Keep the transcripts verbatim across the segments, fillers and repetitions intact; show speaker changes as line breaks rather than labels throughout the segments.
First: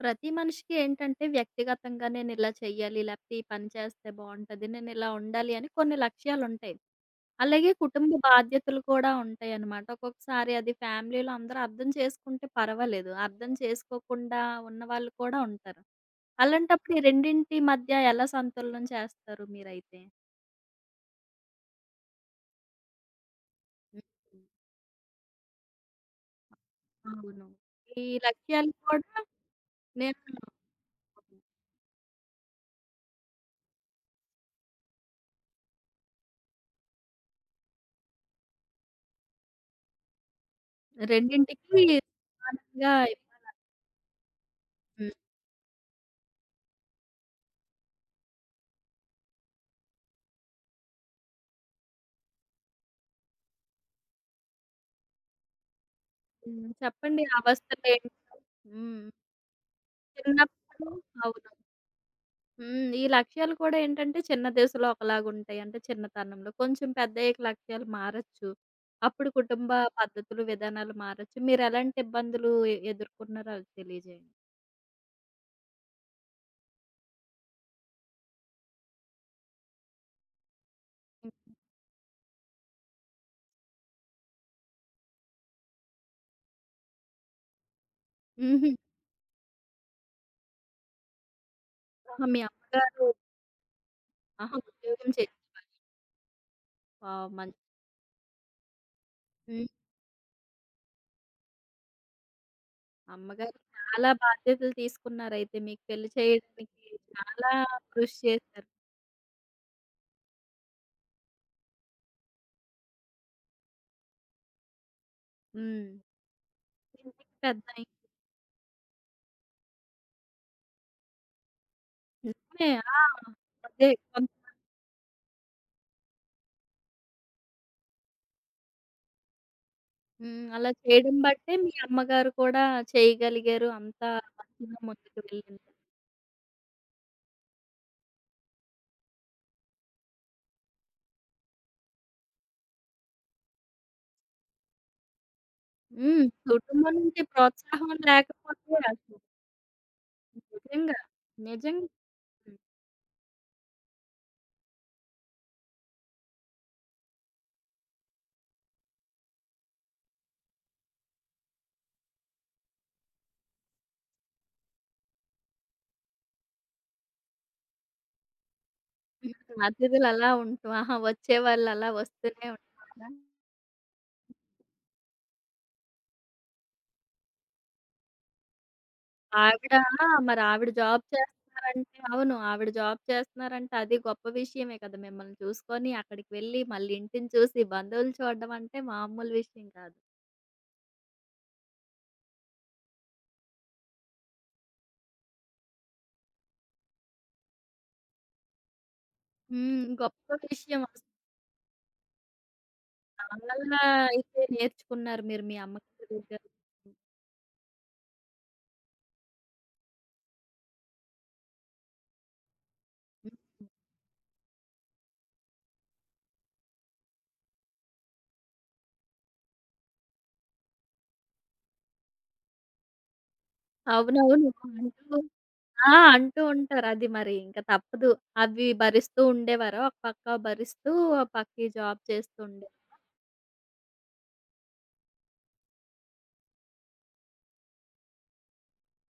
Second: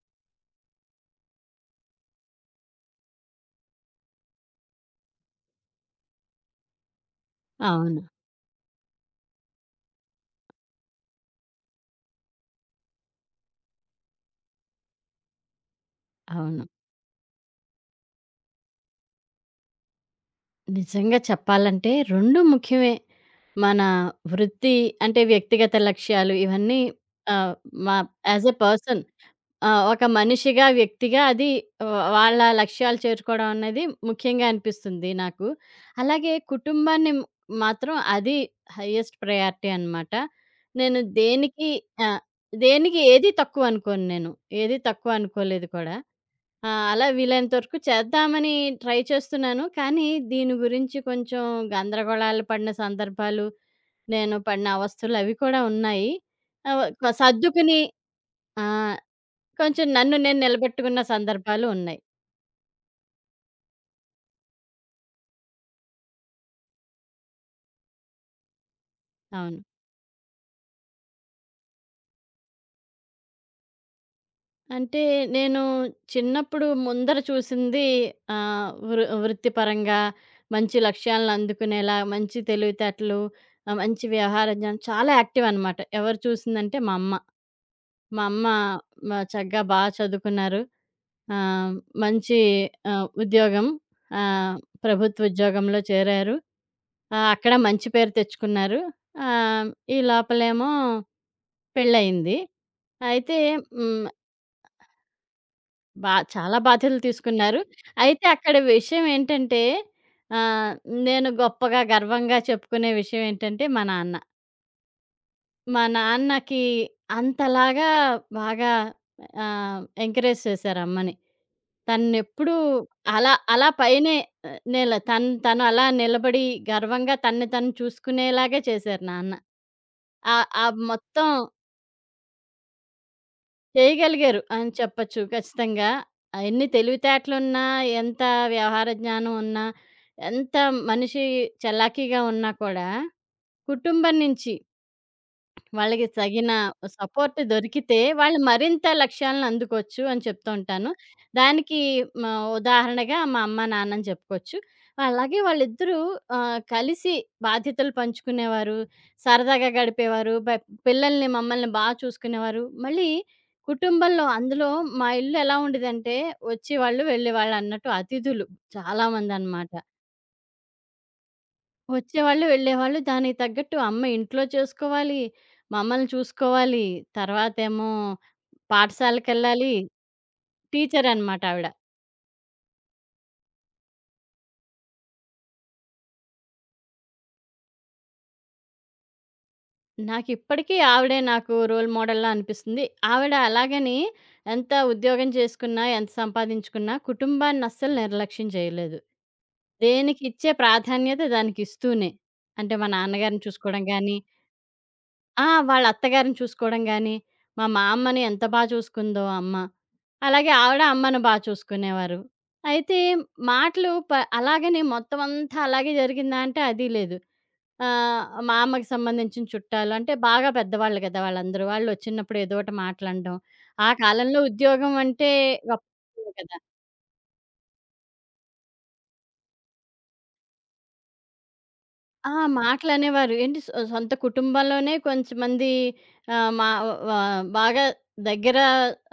ప్రతి మనిషికి ఏంటంటే వ్యక్తిగతంగా నేనిలా చెయ్యాలి, లేపోతే ఈ పని చేస్తే బావుంటది, నేనిలా ఉండాలి అని కొన్ని లక్ష్యాలుంటాయి. అలాగే
అవును.
కుటుంబ బాధ్యతలు కూడా ఉంటాయనమాట. ఒక్కొక్కసారి అది ఫ్యామిలీలో అందరూ అర్థం చేసుకుంటే పర్వాలేదు. అర్థం చేసుకోకుండా ఉన్నవాళ్ళు కూడా ఉంటారు.
అవును.
అలాంటప్పుడు ఈ రెండింటి మధ్య ఎలా సంతులనం చేస్తారు మీరైతే?
నిజంగా చెప్పాలంటే రెండూ ముఖ్యమే. మన
హ్మ్.
వృత్తి అంటే వ్యక్తిగత లక్ష్యాలు ఇవన్నీ
అవును.
ఆహ్, మా
ఈ
యాజ్ ఎ
లక్ష్యాలు
పర్సన్,
కూడా
ఆహ్, ఒక
నేను
మనిషిగా, వ్యక్తిగా అది వ వాళ్ళ లక్ష్యాలు చేరుకోవడం అనేది ముఖ్యంగా అనిపిస్తుంది నాకు. అలాగే కుటుంబాన్ని మ్- మాత్రం అది హైయెస్ట్ ప్రయారిటీ అనమాట. నేను
రెండింటికి
దేనికి ఆ!
సమానంగా
దేనికి ఏది
ఇవ్వాలంటారు.
తక్కువ అనుకోను నేను. ఏది తక్కువ
హ్మ్.
అనుకోలేదు కూడా. ఆ! అలా వీలైనంత వరకు చేద్దామని ట్రై చేస్తున్నాను. కానీ దీని గురించి కొంచెం గందరగోళాలు పడిన సందర్భాలు, నేను పడిన అవస్థలు అవి కూడా ఉన్నాయి.
హ్మ్.
ఆహ్, వ
చెప్పండి ఆ
సర్దుకుని
అవస్థలేంటో?
ఆ!
హ్మ్.
కొంచెం నన్ను నేను
చిన్నప్పుడు
నిలబెట్టుకున్న
అవును.
సందర్భాలు ఉన్నాయి.
హ్మ్. ఈ లక్ష్యాలు కూడా ఏంటంటే చిన్న దశలో ఒకలాగుంటాయి. అంటే చిన్నతనంలో. కొంచెం పెద్దయ్యాక లక్ష్యాలు మారొచ్చు. అప్పుడు
అవును.
కుటుంబ పద్ధతులు, విధానాలు మారొచ్చు. మీరెలాంటి ఇబ్బందులు ఎ ఎదుర్కొన్నారో అవి తెలియజేయండి.
అంటే నేను చిన్నప్పుడు ముందర చూసింది ఆహ్, వృ వృత్తిపరంగా మంచి లక్ష్యాలను అందుకునేలా, మంచి తెలివితేటలు, ఆహ్, మంచి వ్యవహార జ్ఞానం, చాలా యాక్టివ్ అనమాట. ఎవరు చూసిందంటే మా అమ్మ. మా అమ్మ
హుహు.
మ చక్కగా బా చదువుకున్నారు. ఆహ్,
ఆహా!
మంచి
మీ
ఆహ్,
అమ్మగారు
ఉద్యోగం, ఆహ్,
ఆహా! ఉద్యోగం చే
ప్రభుత్వ ఉద్యోగంలో చేరారు. ఆహ్,
వావ్! మం
అక్కడ మంచి పేరు తెచ్చుకున్నారు.
హ్మ్.
ఆహ్, ఈ లోపలేమో పెళ్లయింది. అయితే
అమ్మగారు
హ్మ్.
చాలా బాధ్యతలు తీసుకున్నారయితే మీకు పెళ్లి
బా చాలా
చేయడానికి
బాధ్యతలు
చాలా
తీసుకున్నారు.
కృషి
అయితే అక్కడ
చేశారు.
విషయం ఏంటంటే, ఆహ్, నేను గొప్పగా, గర్వంగా చెప్పుకునే విషయం ఏంటంటే మా నాన్న. మా
హ్మ్.
నాన్నకి
ఇంటికి పెద్దాయన.
అంతలాగా బాగా ఆహ్, ఎంకరేజ్ చేశారు అమ్మని. తనెప్పుడూ
నిజమే. ఆ!
అలా అలా
అదే
పైనే,
కొం
ఆహ్, నిల తను తను అలా నిలబడి గర్వంగా తనని తను చూసుకునేలాగే చేశారు నాన్న.
హ్మ్.
ఆహ్, ఆ
అలా చేయడం
మొత్తం
బట్టే మీ అమ్మగారు కూడా చేయగలిగారు. అంతా
చేయగలిగారు అని
మంచిగా ముందుకు
చెప్పొచ్చు
వెళ్ళింది.
ఖచ్చితంగా. ఆహ్, ఎన్ని తెలివితేటలున్నా, ఎంత వ్యవహార జ్ఞానం ఉన్నా, ఎంత మనిషి చలాకీగా ఉన్నా కూడా కుటుంబం నుంచి వాళ్ళకి
హ్మ్.
తగిన
కుటుంబం నుంచి
సపోర్ట్
ప్రోత్సాహం
దొరికితే వాళ్ళు
లేకపోతే
మరింత
అసలు
లక్ష్యాలను అందుకోవచ్చు అని చెప్తూ ఉంటాను.
నిజంగా.
దానికి
నిజంగా.
మా ఉదాహరణగా మా అమ్మ, నాన్నని చెప్పుకోవచ్చు. అలాగే వాళ్ళిద్దరూ ఆహ్, కలిసి బాధ్యతలు పంచుకునేవారు, సరదాగా గడిపేవారు, బ పిల్లల్ని మమ్మల్ని బా చూసుకునేవారు. మళ్ళీ కుటుంబంలో అందులో మా ఇల్లు ఎలా ఉండేదంటే వచ్చేవాళ్ళు, వెళ్ళేవాళ్ళు అన్నట్టు అతిథులు చాలామందనమాట.
అతిథులు అలా ఉంటూ ఆహా! వచ్చేవాళ్ళు అలా
వచ్చేవాళ్ళు,
వస్తూనే
వెళ్ళేవాళ్ళు.
ఉంటారా?
దానికి తగ్గట్టు అమ్మ ఇంట్లో చేసుకోవాలి, మమ్మల్ని చూసుకోవాలి, తర్వాతేమో
ఆవిడ
పాఠశాలకెళ్ళాలి.
మరి ఆవిడ జాబ్
టీచరనమాట ఆవిడ.
చేస్తున్నారంటే అవును. ఆవిడ జాబ్ చేస్తున్నారంటే అది గొప్ప విషయమే కదా! మిమ్మల్ని చూసుకొని అక్కడికి వెళ్ళి మళ్ళీ ఇంటిని చూసి బంధువులు చూడడం అంటే మామూలు విషయం కాదు.
నాకిప్పటికీ ఆవిడే నాకు రోల్ మోడల్‌లా అనిపిస్తుంది. ఆవిడ అలాగని ఎంత ఉద్యోగం చేసుకున్నా, ఎంత సంపాదించుకున్నా కుటుంబాన్నస్సలు నిర్లక్ష్యం చేయలేదు.
హ్మ్. గొప్ప
దేనికిచ్చే
విషయం అసలు.
ప్రాధాన్యత దానికిస్తూనే. అంటే మా నాన్నగారిని
చాలా
చూసుకోవడం గాని,
అయితే నేర్చుకున్నారు మీరు
ఆ!
మీ
వాళ్ళ
అమ్మగారి
అత్తగారిని
దగ్గర.
చూసుకోవడం గానీ, మా మా అమ్మని ఎంత బా చూసుకుందో అమ్మ. అలాగే ఆవిడ అమ్మను బా చూసుకునేవారు. అయితే
హ్మ్.
మాటలు ప అలాగని మొత్తం అంతా అలాగే జరిగిందా అంటే అది లేదు. ఆహ్, మా అమ్మకి సంబంధించిన చుట్టాలు అంటే బాగా పెద్దవాళ్ళు కదా, వాళ్ళందరూ. వాళ్ళొచ్చినప్పుడు ఏదో ఒకటి మాట్లాడడం. ఆ కాలంలో
అవునవును.
ఉద్యోగం
అంటూ
అంటే గొప్ప
ఆ!
విషయం
అంటూ
కదా!
ఉంటారు. అది మరి ఇంక తప్పదు. అవి భరిస్తూ ఉండేవారా? ఒక పక్క భరిస్తూ, ఒక పక్క ఈ జాబ్
ఆ!
చేస్తూ ఉండే
మాటలనేవారు. ఏంటి సొ సొంత కుటుంబాల్లోనే కొంచెమంది, ఆహ్, మా వ బాగా దగ్గర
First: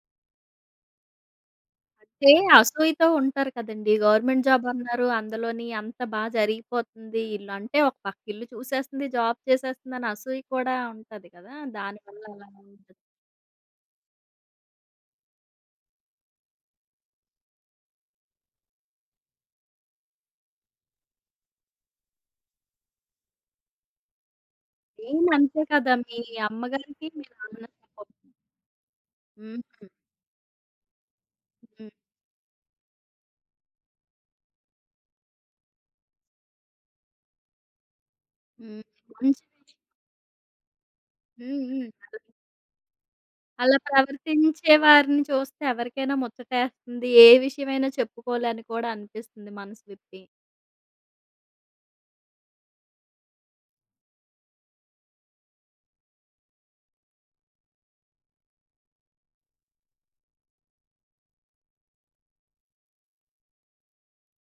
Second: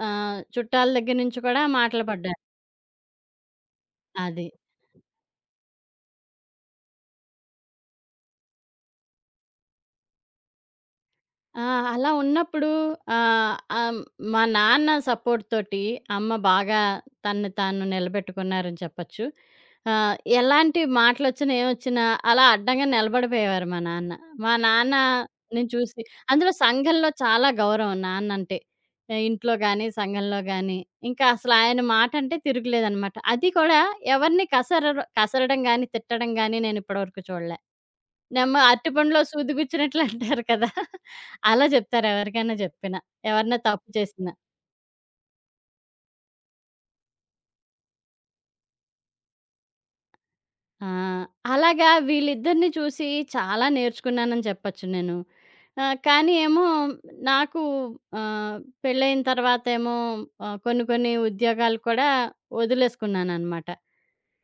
ఆహ్, చుట్టాల దగ్గర నుంచి కూడా మాటలు
అంటే
పడ్డారు.
అసూయతో ఉంటారు కదండీ. గవర్నమెంట్
అది.
జాబ్ అన్నారు. అందులోని అంత బా జరిగిపోతుంది. ఇల్లు అంటే ఒక పక్క ఇల్లు చూసేస్తుంది, జాబ్ చేసేస్తుందని అసూయ కూడా ఉంటది కదా!
ఆ! అలా
దానివల్ల అలా
ఉన్నప్పుడు
ఉండదు.
ఆహ్, ఆహ్, మా నాన్న సపోర్ట్ తోటి అమ్మ బాగా తనని తాను నిలబెట్టుకున్నారని చెప్పొచ్చు. ఆహ్, ఎలాంటి మాటలొచ్చినా, ఏమొచ్చినా అలా అడ్డంగా నిలబడిపోయేవారు మా నాన్న. మా నాన్న
మెయిన్ అంతే
నేను
కదా!
చూసి
మీ
అందులో
అమ్మగారికి
సంఘంలో
మీ
చాలా
నాన్న
గౌరవం
సపోర్ట్.
నాన్నంటే. ఆహ్, ఇంట్లో
హుహు.
గాని, సంఘంలో గాని ఇంకా అసలు ఆయన
హ్మ్.
మాటంటే తిరుగులేదనమాట. అది కూడా ఎవరిని కసరరు కసరడం గాని, తిట్టడం గాని నేనిప్పటి వరకు చూడలే. నిమ్మ
హ్మ్.
అరటిపండులో సూది
మంచిది.
గుచ్చినట్లు అంటారు కదా!
హ్మ్.
అలా
హ్మ్.
చెప్తారు
అలా
ఎవరికైనా చెప్పినా. ఎవరైనా
అలా
తప్పు చేసినా.
ప్రవర్తించే వారిని చూస్తే ఎవరికైనా ముచ్చటేస్తుంది. ఏ విషయమైనా చెప్పుకోవాలని కూడా అనిపిస్తుంది మనసు విప్పి.
ఆ! అలాగా వీళ్ళిద్దరిని చూసి చాలా నేర్చుకున్నానని చెప్పొచ్చు నేను. ఆహ్, కానీ ఏమో నాకు ఆహ్, పెళ్ళైన తర్వాత ఏమో ఆహ్, కొన్ని కొన్ని ఉద్యోగాలు కూడా వదిలేసుకున్నాననమాట.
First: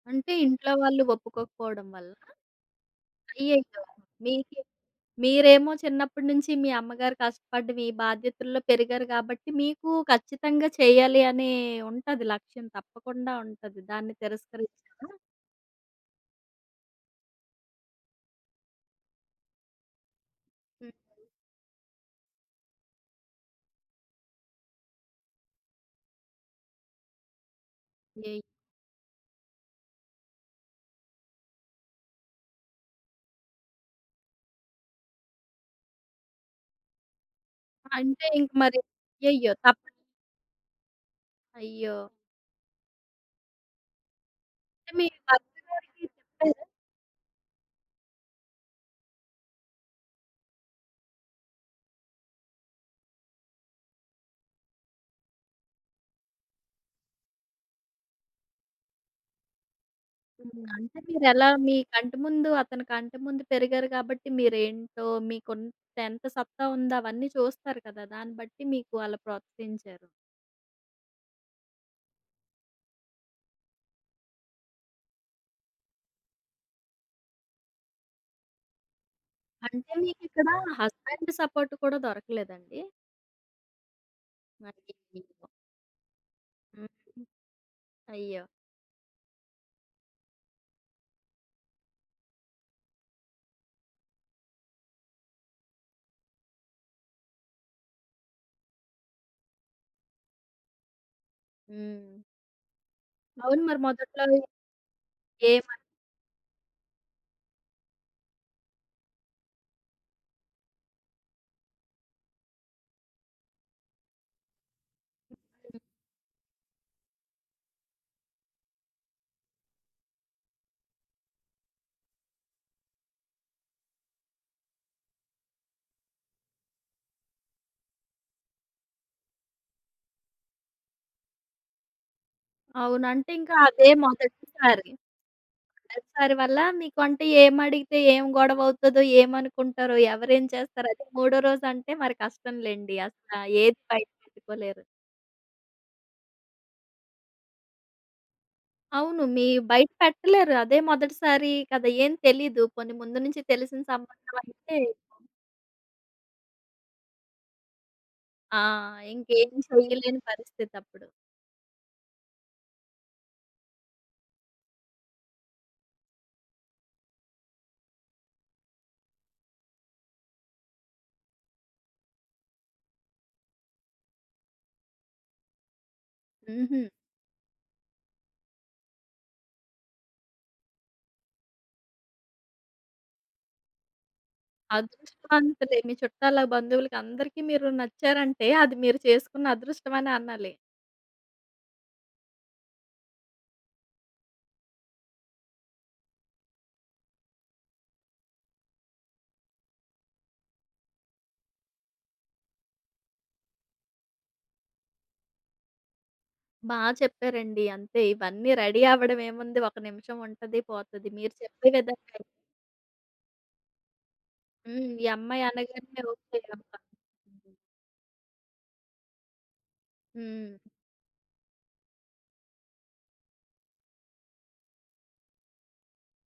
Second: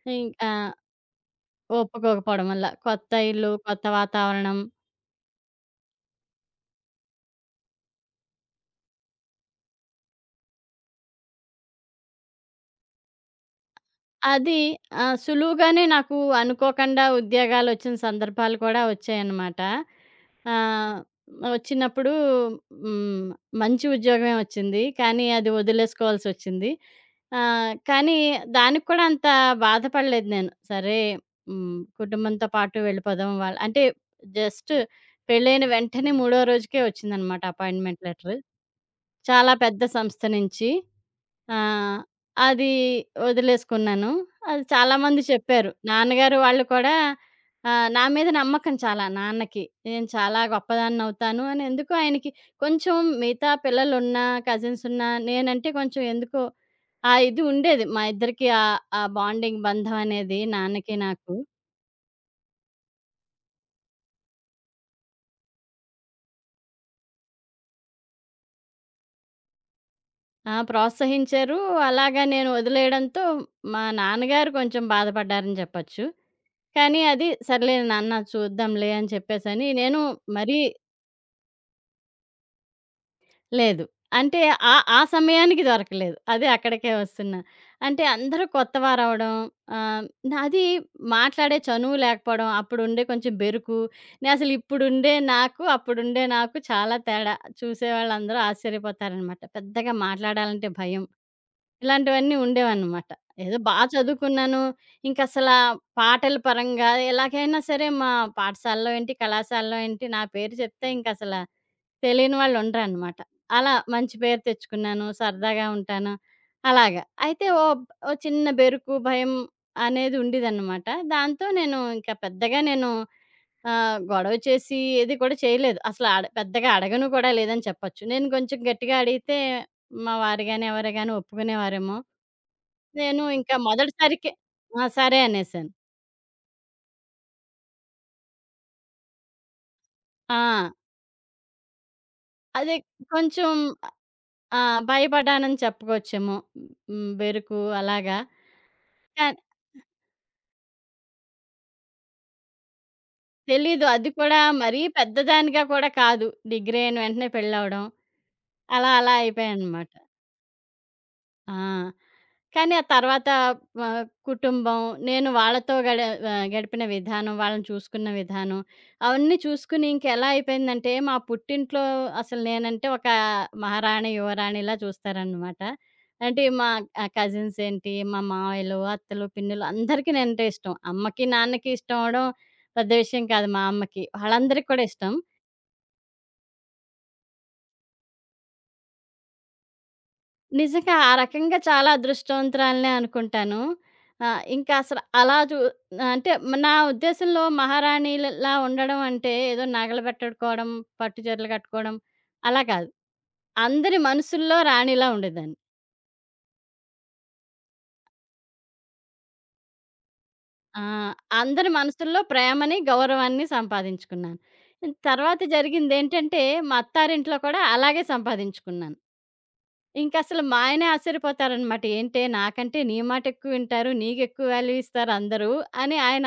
అంటే
ఇంకా
ఇంట్లో వాళ్ళు ఒప్పుకోకపోవడం వల్ల.
ఒప్పుకోకపోవడం వల్ల. కొత్త ఇల్లు,
అయ్యయ్యో!
కొత్త వాతావరణం
మీకి మీరేమో చిన్నప్పటి నుంచి మీ అమ్మగారు కష్టపడ్డ మీ బాధ్యతల్లో పెరిగారు కాబట్టి మీకు ఖచ్చితంగా చేయాలి అనే ఉంటది లక్ష్యం తప్పకుండా ఉంటది. దాన్ని
అది
తిరస్కరించారా?
ఆహ్, సులువుగానే నాకు అనుకోకుండా ఉద్యోగాలొచ్చిన సందర్భాలు కూడా వచ్చాయన్నమాట.
హ్మ్.
ఆహ్, వచ్చినప్పుడు హ్మ్. మంచి ఉద్యోగమే వచ్చింది. కానీ అది వదిలేసుకోవాల్సొచ్చింది. ఆహ్, కానీ
అయ్యయ్యో!
దానికి కూడా అంత బాధపడలేదు నేను. సరే హ్మ్. కుటుంబంతో పాటు వెళ్ళిపోదాం వాళ్ళ అంటే, జస్ట్ పెళ్ళైన వెంటనే మూడో రోజుకే వచ్చిందనమాట అపాయింట్‌మెంట్
అంటే
లెటరు.
ఇంక మరి
చాలా
అయ్యయ్యో!
పెద్ద
తప్పదు.
సంస్థ నుంచి. ఆ!
అయ్యో!
అది వదిలేసుకున్నాను. అది
అంటే మీ
చాలామంది
భర్త
చెప్పారు.
గారికి
నాన్నగారు వాళ్ళు
చెప్పారా?
కూడా. ఆహ్, నా మీద నమ్మకం చాలా నాన్నకి. నేను చాలా గొప్పదాన్నవుతాను అని ఎందుకో ఆయనకి కొంచెం, మిగతా పిల్లలున్నా, కజిన్సున్నా నేనంటే కొంచెం ఎందుకో ఆ ఇది ఉండేది. మా ఇద్దరికి ఆహ్, ఆ బాండింగ్, బంధం అనేది
హ్మ్.
నాన్నకి
అంటే
నాకు.
మీరెలా మీ కంటి ముందు అతని కంటి ముందు పెరిగారు కాబట్టి మీరేంటో మీకుంత ఎంత సత్తా ఉందో అవన్నీ చూస్తారు కదా! దాన్ని బట్టి మీకు అలా ప్రోత్సహించారు.
ఆ! ప్రోత్సహించారు. అలాగా నేను వదిలేయడంతో మా నాన్నగారు కొంచెం బాధపడ్డారని చెప్పొచ్చు. కానీ అది సర్లే నాన్న చూద్దాంలే అని చెప్పేసని
అంటే
నేను
మీకిక్కడ
మరీ
హస్బెండ్ సపోర్ట్ కూడా దొరకలేదండి?
లేదు. అంటే ఆ ఆ
అయ్యయ్యో!
సమయానికి దొరకలేదు. అదే
హ్మ్.
అక్కడికే వస్తున్నా. అంటే అందరూ
అయ్యో!
కొత్తవారవ్వడం, ఆహ్, నాది మాట్లాడే చనువు లేకపోవడం, అప్పుడుండే కొంచెం బెరుకు, నేనసలు ఇప్పుడుండే నాకు, అప్పుడుండే నాకు చాలా తేడా. చూసేవాళ్ళందరూ ఆశ్చర్యపోతారనమాట. పెద్దగా మాట్లాడాలంటే భయం.
హ్మ్.
ఇలాంటివన్నీ ఉండేవన్నమాట. ఏదో
అవును.
బా
మరి మొదట్లో
చదువుకున్నాను. ఇంకసలా
ఏమని
పాటల పరంగా ఎలాగైనా సరే మా పాఠశాలలో ఏంటి, కళాశాలలో ఏంటి, నా పేరు చెప్తే ఇంకసల తెలియని వాళ్ళుండరనమాట. అలా మంచి పేరు తెచ్చుకున్నాను. సరదాగా ఉంటాను. అలాగా. అయితే ఓ ఓ చిన్న బెరుకు, భయం అనేది ఉండేదనమాట. దాంతో నేను ఇంకా పెద్దగా నేను ఆహ్, గొడవ చేసి ఏది కూడా చేయలేదు. అసల అడ పెద్దగా అడగను కూడా లేదని చెప్పొచ్చు. నేను కొంచెం గట్టిగా అడిగితే మా వారు గాని, ఎవరు గాని ఒప్పుకునేవారేమో.
అవును.
నేను
అంటే ఇంకా
ఇంకా
అదే
మొదటిసారికే ఆ!
మొదటిసారి.
సరే అనేసాను.
మొదటిసారి వల్ల మీకు అంటే ఏమడిగితే ఏం గొడవవుతదో, ఏమనుకుంటారో,
ఆ!
ఎవరేం చేస్తారో, అదే మూడో రోజంటే మరి
అదే
కష్టంలెండి. అసలా
కొంచెం
ఏది బయట
ఆ!
పెట్టుకోలేరు.
భయపడ్డానని చెప్పుకోవచ్చేమో. హ్మ్. బెరుకు అలాగా.
అవును.
కానీ
మీ బయట పెట్టలేరు. అదే మొదటిసారి కదా! ఏం తెలీదు. పోనీ ముందు నుంచి తెలిసిన
తెలీదు. అది
సంబంధం
కూడా
అయితే
మరీ పెద్దదానిగా కూడా కాదు. డిగ్రీ అయిన వెంటనే పెళ్ళవ్వడం.
ఆ!
అలా అలా
ఇంకేం
అయిపోయానన్నమాట.
చెయ్యలేని పరిస్థితప్పుడు.
ఆ! కానీ ఆ తర్వాత వ కుటుంబం, నేను వాళ్ళతో గడ ఆహ్, గడిపిన విధానం, వాళ్ళని చూసుకున్న విధానం, అవన్నీ చూసుకుని ఇంకెలా అయిపోయిందంటే, మా పుట్టింట్లో అసలు నేనంటే ఒక మహారాణి, యువరాణిలా చూస్తారనమాట. అంటే మా
హుహు.
ఆహ్, కజిన్స్ ఏంటి, మా మావయ్యలు, అత్తలు, పిన్నులు అందరికీ నేనంటే ఇష్టం. అమ్మకి, నాన్నకి ఇష్టం అవ్వడం పెద్ద విషయం కాదు మా అమ్మకి. వాళ్ళందరికీ కూడా ఇష్టం.
అదృష్టవంతులే మీ చుట్టాల, బంధువులకి అందరికీ మీరు నచ్చారంటే అది మీరు చేసుకున్న అదృష్టమనే అనాలి.
నిజంగా ఆ రకంగా చాలా అదృష్టవంతురాలనే అనుకుంటాను. ఆహ్, ఇంకా అసలు అలా చూ అంటే మ- నా ఉద్దేశంలో మహారాణిలలా ఉండడం అంటే ఏదో నగలు పెట్టుకోవడం, పట్టు చీరలు కట్టుకోవడం అలా కాదు. అందరి మనసుల్లో రాణిలా ఉండేదాన్ని.
బా చెప్పారండి. అంతే ఇవన్నీ రెడీ అవ్వడం ఏముంది, ఒక నిమిషం ఉంటది,
ఆ!
పోతది. మీరు
అందరి
చెప్పే విధంగా
మనసుల్లో ప్రేమని, గౌరవాన్ని సంపాదించుకున్నాను.
హ్మ్. ఈ
తర్వాత
అమ్మాయి అనగానే ఓకే.
జరిగిందేంటంటే
అమ్మ.
మా అత్తారింట్లో కూడా అలాగే సంపాదించుకున్నాను. ఇంకసలు మా
హ్మ్.
ఆయనే ఆశ్చర్యపోతారనమాట. ఏంటే నాకంటే నీ మాటెక్కువ వింటారు. నీకెక్కువ వాల్యూ ఇస్తారు అందరూ అని ఆయన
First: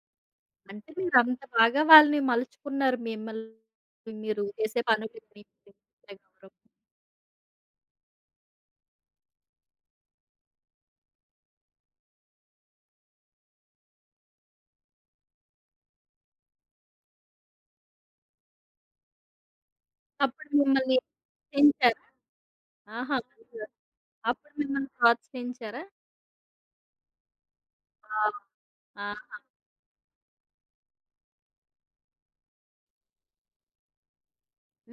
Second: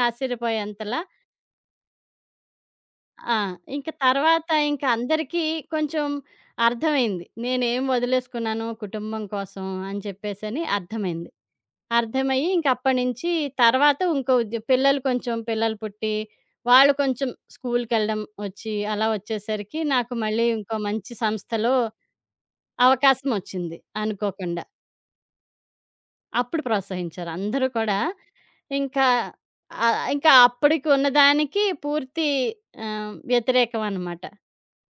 అంటే
ఆశ్చర్యపోయేంతలా.
మీరంత బాగా వాళ్ళని మలుచుకున్నారు.
ఆ! ఇంక
మిమ్మల్ని మీరు
తర్వాత
చేసే
ఇంక
పనులని
అందరికీ కొంచెం
చూపించే గౌరవం.
అర్థమైంది. నేనేం వదిలేసుకున్నాను కుటుంబం కోసం అని చెప్పేసని అర్థమైంది. అర్థమయ్యి ఇంకప్పటినుంచి తర్వాత ఇంకో ఉద్యో పిల్లలు కొంచెం, పిల్లలు పుట్టి, వాళ్ళు కొంచెం స్కూలుకెళ్ళడం వచ్చి అలా వచ్చేసరికి నాకు మళ్ళీ
అప్పుడు
ఇంకో
మిమ్మల్ని
మంచి సంస్థలో
హింసారా? ఆహా!
అవకాశమొచ్చింది
అప్పుడు
అనుకోకుండా.
మిమ్మల్ని ప్రోత్సహించారా?
అప్పుడు ప్రోత్సహించారు. అందరూ కూడా
ఆ!
ఇంకా,
ఆహా!
ఆహ్, ఇంకా అప్పటికి ఉన్నదానికి పూర్తి ఆహ్, వ్యతిరేకం అనమాట.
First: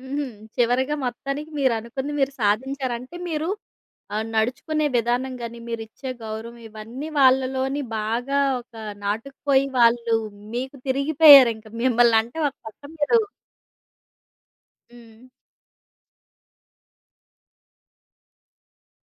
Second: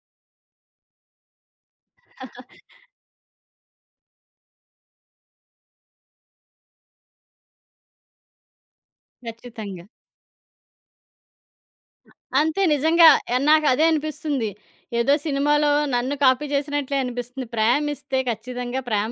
హుహు. చివరగా మొత్తానికి మీరనుకుంది మీరు సాధించారు. అంటే మీరు ఆహ్, నడుచుకునే విధానం గాని, మీరిచ్చే గౌరవం ఇవన్నీ వాళ్ళలోని బాగా ఒక నాటుకుపోయి
ఖచ్చితంగా.
వాళ్ళు మీకు తిరిగిపోయారింక. మిమ్మల్నంటే ఒక
అంతే
పక్క
నిజంగా,
మీరు
ఆహ్, నాకదే అనిపిస్తుంది. ఏదో
హ్మ్.
సినిమాలో నన్ను కాపీ చేసినట్లే అనిపిస్తుంది. ప్రేమిస్తే ఖచ్చితంగా ప్రేమ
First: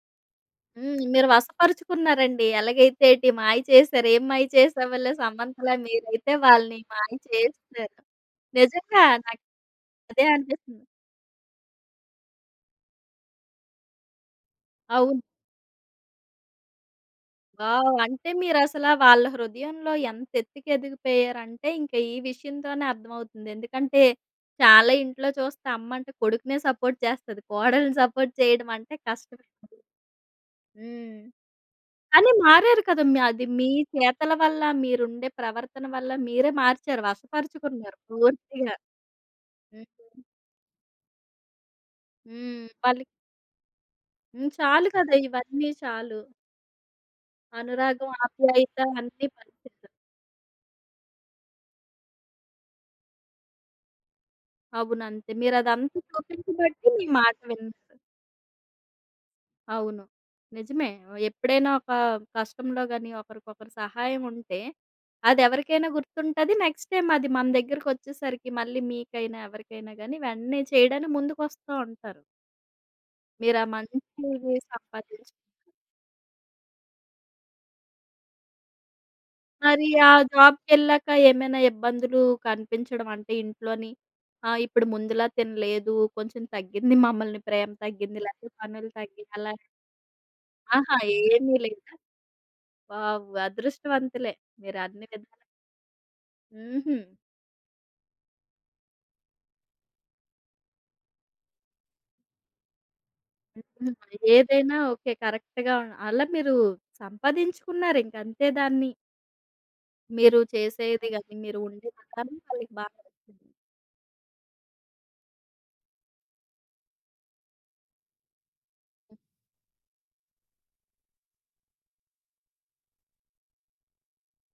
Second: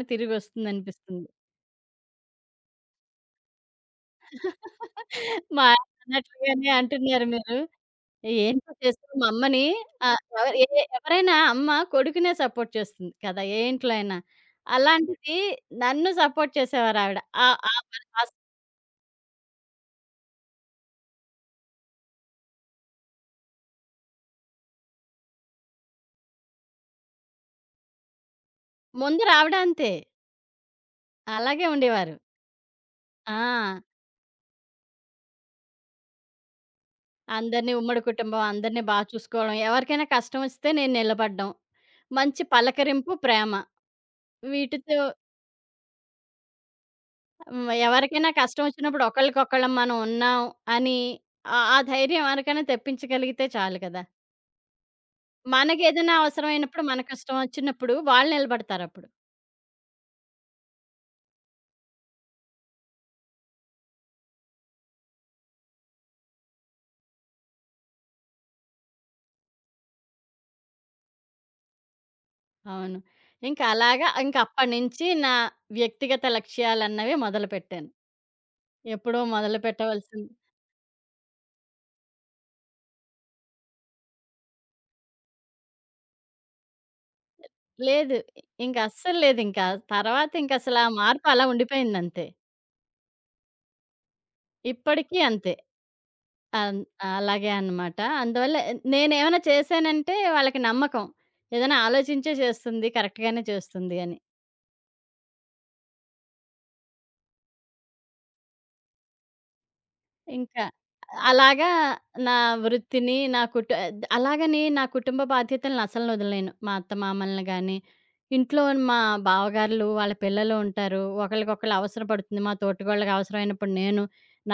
హ్మ్.
తిరిగొస్తుందనిపిస్తుంది.
మీరు వశపరుచుకున్నారండి. ఎలాగైతే ఏటి మాయ చేశారు. ఏం మాయ చేసావులే
మా
సమంతలా
ఆయన
మీరైతే
అన్నట్లుగానే
వాళ్ళని మాయ
అంటున్నారు మీరు.
చేసేసారు.
ఏంటో
నిజంగా
చేస్తారు మా
నాకు
అమ్మని, ఆహ్,
అదే
ఎవ ఏ
అనిపిస్తుంది.
ఎవరైనా అమ్మ కొడుకునే సపోర్ట్ చేస్తుంది కదా! ఏ ఇంట్లో అయినా.
అవును.
అలాంటిది నన్ను సపోర్ట్ చేసేవారావిడ. ఆహ్, ఆ
వావ్!
పని
అంటే
అస్
మీరసల వాళ్ళ హృదయంలో ఎంత ఎత్తుకెదిగిపోయారంటే, ఇంక ఈ విషయంతోనే అర్థమవుతుంది. ఎందుకంటే, చాలా ఇంట్లో చూస్తే అమ్మంటే కొడుకునే సపోర్ట్ చేస్తది. కోడల్ని సపోర్ట్ చేయడం అంటే కష్టమే.
ముందరావిడ అంతే.
హ్మ్.
అలాగే ఉండేవారు.
కానీ మారారు కదా! మీ అది మీ
ఆ!
చేతల వల్ల, మీరుండే ప్రవర్తన వల్ల మీరే మార్చారు.
అందరిని
వశపరుచుకున్నారు
ఉమ్మడి కుటుంబం,
పూర్తిగా.
అందరిని బా చూసుకోవడం,
హ్మ్.
ఎవరికైనా కష్టమొస్తే నేను నిలబడడం, మంచి
హ్మ్. వాళ్ళకి
పలకరింపు, ప్రేమ.
హ్మ్. చాలు
వీటితో
కదా! ఇవన్నీ చాలు.
హ్మ్.
అనురాగం,
ఎవరికైనా
ఆప్యాయత
కష్టమొచ్చినప్పుడు
అన్నీ
ఒకళ్ళకొకళ్ళం
పంచారు.
మనం ఉన్నాం అని, ఆహ్, ఆ ధైర్యం ఎవరికైనా తెప్పించగలిగితే చాలు కదా!
అవును. అంతే. మీరదంతా
మనకేదైనా అవసరమైనప్పుడు,
చూపించబట్టి
మన
మీ మాట
కష్టం వచ్చినప్పుడు
విన్నారు.
వాళ్ళు నిలబడతారప్పుడు.
అవును. నిజమే. ఎప్పుడైనా ఒక కష్టంలో గాని, ఒకరికొకరు సహాయం ఉంటే, అదెవరికైనా గుర్తుంటది. నెక్స్ట్ టైమ్ అది మన దగ్గరకొచ్చేసరికి మళ్ళీ మీకైనా, ఎవరికైనా గాని వెంటనే చేయడానికి ముందుకొస్తా ఉంటారు.
అవును. ఇంకా
మీరా
అలాగా ఇంక
మంచిది
అప్పటినుంచి నా
సంపాదించి
వ్యక్తిగత లక్ష్యాలన్నవి మొదలుపెట్టాను. ఎప్పుడో
మరి ఆ
మొదలుపెట్టవలసింది.
జాబ్‌కెళ్ళాక ఏమైనా ఇబ్బందులు కనిపించడం అంటే ఇంట్లోని ఆహ్, ఇప్పుడు ముందులా తినలేదు, కొంచెం తగ్గింది మమ్మల్ని ప్రేమ
లేదు.
తగ్గింది, లేకపోతే
ఇంక
పనులు
అస్సలు
తగ్గాయి అలా
లేదింక. తర్వాత ఇంకసల ఆ
ఆహా!
మార్పు అలా
ఏమీ లేదా?
ఉండిపోయిందంతే.
వావ్! అదృష్టవంతులే. మీరు అన్ని
ఇప్పటికీ
విధాలా
అంతే. అన్
హుహు.
అలాగే అన్నమాట. అందువల్ల ఎ నేనేమైనా చేశానంటే వాళ్ళకి నమ్మకం. ఏదైనా ఆలోచించే చేస్తుంది. కరెక్ట్‌గానే
హ్మ్.
చేస్తుంది అని.
ఏదైనా ఓకే. కరెక్ట్‌గా అలా మీరు సంపాదించుకున్నారింక అంతే దాన్ని. మీరు
ఇంకా
చేసేది గాని, మీరు
అలాగా
ఉండే
నా
విధానం వాళ్ళకి బాగా
వృత్తిని, నా
నచ్చింది.
కుటు ద్ అలాగని నా కుటుంబ బాధ్యతలను అసలు వదలలేను. మా అత్తమామల్ని గాని, ఇంట్లో మా బావగార్లు, వాళ్ళ పిల్లలు ఉంటారు. ఒకళ్ళకొకళ్ళు అవసరపడుతుంది. మా తోటికోడళ్ళకి అవసరమైనప్పుడు నేను,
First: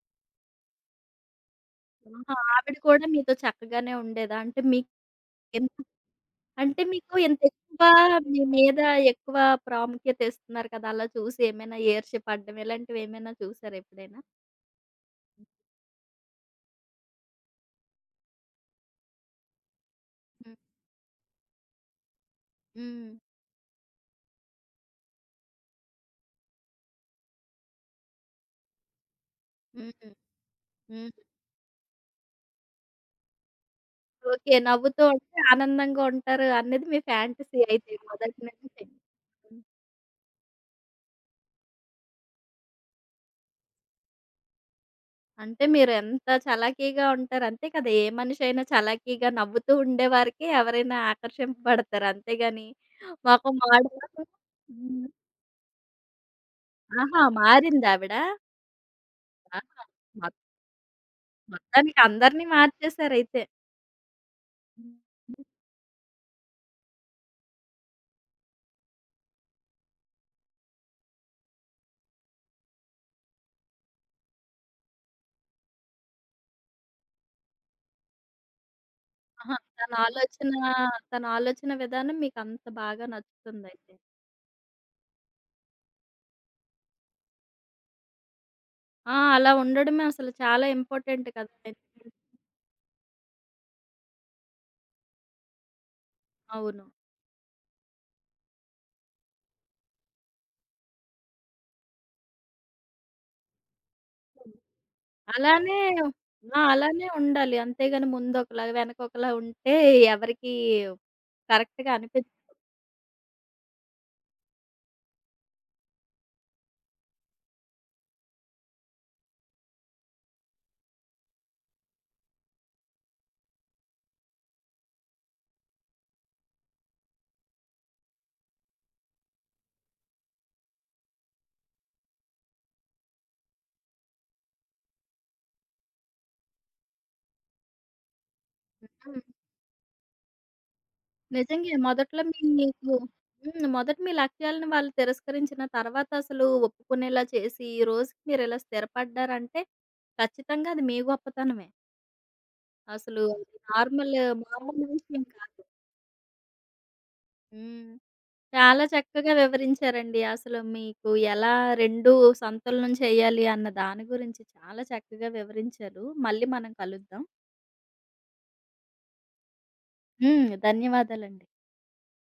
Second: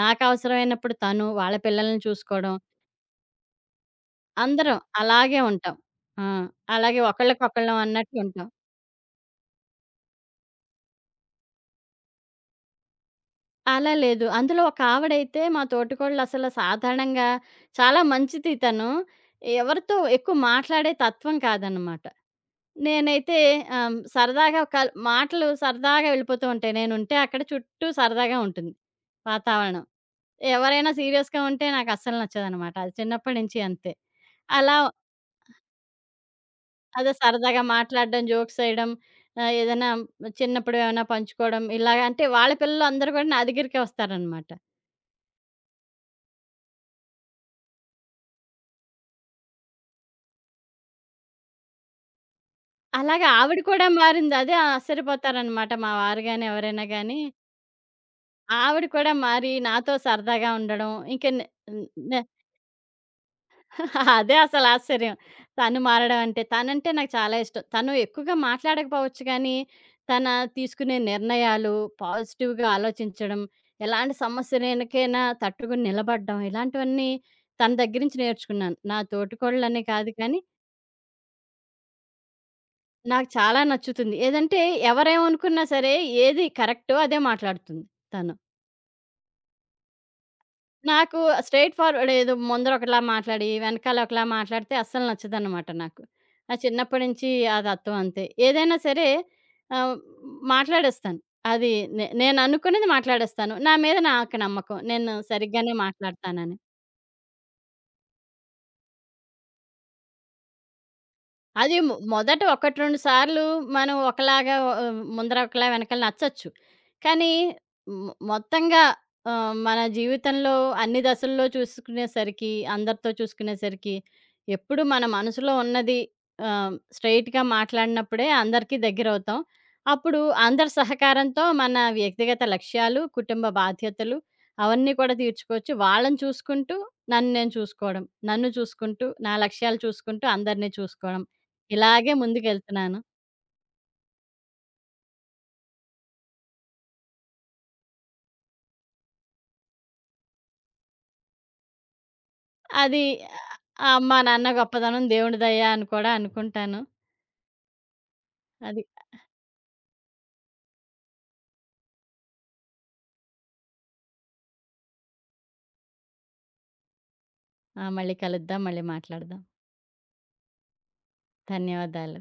నాకు అవసరమైనప్పుడు తను, వాళ్ళ పిల్లల్ని
ఆహా!
చూసుకోవడం.
ఆవిడ కూడా మీతో చక్కగానే ఉండేదా? అంటే
అందరం
మీకు
అలాగే
ఎంత
ఉంటాం. ఆ!
అంటే
అలాగే
మీకు ఇంత
ఒకళ్ళకొకళ్ళం
ఎక్కువ
అన్నట్టు
మీ
ఉంటాం.
మీద ఎక్కువ ప్రాముఖ్యత ఇస్తున్నారు కదా! అలా చూసి ఏమైనా ఈర్ష్య పడడం ఇలాంటివేమైనా చూసారా
అలా
ఎప్పుడైనా?
లేదు. అందులో ఒక ఆవిడైతే మా తోటికోడలు అసలు సాధారణంగా చాలా మంచిది తను. ఎవరితో ఎక్కువ
హ్మ్.
మాట్లాడే తత్వం కాదనమాట.
హ్మ్.
నేనైతే ఆహ్, సరదాగా ఒక మాటలు సరదాగా వెళ్ళిపోతూ ఉంటాయి. నేనుంటే అక్కడ చుట్టూ సరదాగా ఉంటుంది వాతావరణం.
హ్మ్.
ఎవరైనా
హ్మ్.
సీరియస్‌గా ఉంటే నాకస్సలు నచ్చదనమాట. అది చిన్నప్పటి నుంచి అంతే.
ఓకే.
అలా
నవ్వుతూ ఉంటే ఆనందంగా ఉంటారు అనేది మీ
అదే సరదాగా
ఫ్యాంటసీ అయితే
మాట్లాడడం,
మొదటి
జోక్స్
నుంచి.
ఏయడం, ఆహ్,
హ్మ్.
ఏదైనా చిన్నప్పుడు ఏమైనా పంచుకోవడం ఇలాగ అంటే వాళ్ళ పిల్లలు అందరూ కూడా నా దగ్గరికే వస్తారనమాట.
అంటే మీరెంత చలాకీగా ఉంటారు. అంతే కదా! ఏ మనిషి అయినా చలాకీగా నవ్వుతూ ఉండేవారికి ఎవరైనా ఆకర్షింపబడతారు. అంతేగాని
అలాగే
మొఖం
ఆవిడ కూడా
మాడినా
మారింది. అదే
హ్మ్.
ఆశ్చర్యపోతారనమాట మా వారు గాని, ఎవరైనా గాని.
ఆహా! మారిందావిడ?
ఆవిడ కూడా మారి
ఆహా!
నాతో
మొ
సరదాగా ఉండడం ఇంక.
మొత్తానికి
నే
అందరిని మార్చేసారయితే.
అదే అసలు ఆశ్చర్యం. తను మారడం అంటే. తనంటే నాకు చాలా ఇష్టం. తను ఎక్కువగా మాట్లాడకపోవచ్చు గానీ, తన తీసుకునే నిర్ణయాలు, పాజిటివ్‌గా ఆలోచించడం, ఎలాంటి సమస్యలనకైనా తట్టుకుని నిలబడడం, ఇలాంటివన్నీ తన దగ్గర నుంచి నేర్చుకున్నాను. నా
ఆహా!
తోటికోడళ్ళనే
తన
కాదు కానీ,
ఆలోచన, తన ఆలోచన విధానం మీకంత బాగా
నాకు చాలా
నచ్చుతుందయితే.
నచ్చుతుంది. ఏదంటే ఎవరేమనుకున్నా సరే, ఏది కరెక్టో అదే మాట్లాడుతుంది తను.
ఆ! అలా ఉండడమే అసలు చాలా
నాకు
ఇంపార్టెంట్ కదా!
స్ట్రెయిట్ ఫార్వర్డ్, ఏదో ముందర ఒకలా మాట్లాడి, వెనకాల ఒకలా మాట్లాడితే అస్సలు నచ్చదనమాట నాకు. అది
అవును.
చిన్నప్పటి నుంచి ఆ తత్వం అంతే. ఏదైనా సరే ఆహ్, మాట్లాడేస్తాను. అది నే నేననుకున్నది మాట్లాడేస్తాను. నా మీద నాకు
హ్మ్.
నమ్మకం. నేను సరిగ్గానే
అలానే
మాట్లాడతానని.
ఆ! అలానే ఉండాలి. అంతేగాని ముందొకలా, వెనకొకలా ఉంటే ఎవరికీ
అది
కరెక్ట్‌గా
మొ
అనిపించదు.
మొదట ఒకటి, రెండు సార్లు మనం ఒకలాగా ఆహ్, ముందర ఒకలా వెనకాల నచ్చొచ్చు. కానీ మొ మొత్తంగా ఆహ్, మన జీవితంలో అన్ని దశల్లో చూసుకునేసరికి, అందరితో చూసుకునేసరికి ఎప్పుడు మన మనసులో ఉన్నది ఆహ్, స్ట్రెయిట్‌గా మాట్లాడినప్పుడే అందరికీ దగ్గరవుతాం. అప్పుడు అందరి సహకారంతో మన వ్యక్తిగత లక్ష్యాలు, కుటుంబ బాధ్యతలు అవన్నీ కూడా తీర్చుకోవచ్చు. వాళ్ళని చూసుకుంటూ, నన్ను నేను చూసుకోవడం. నన్ను చూసుకుంటూ,
హ్మ్.
నా లక్ష్యాలు చూసుకుంటూ, అందరిని చూసుకోవడం.
నిజంగే
ఇలాగే
మొదట్లో మీ మీకు
ముందుకెళ్తున్నాను.
హ్మ్. మొదట మీ లక్ష్యాలను వాళ్ళు తిరస్కరించిన తర్వాత అసలు ఒప్పుకునేలా చేసి, ఈ రోజుకి మీరిలా స్థిరపడ్డారంటే ఖచ్చితంగా అది మీ గొప్పతనమే.
అది,
అసలు అది
ఆహ్,
నార్మల్
మా నాన్న
మామూలు
గొప్పదనం,
విషయం
దేవుడి దయ
కాదు.
అని కూడా అనుకుంటాను.
హ్మ్.
అది.
చాలా చక్కగా వివరించారండి. అసలు మీకు ఎలా రెండింటి సంతులనం చేయాలి అన్న దాని గురించి చాలా చక్కగా వివరించారు. మళ్ళీ మనం కలుద్దాం.
ఆ! మళ్ళీ కలుద్దాం. మళ్ళీ మాట్లాడదాం.
హ్మ్. ధన్యవాదాలండి.
ధన్యవాదాలు.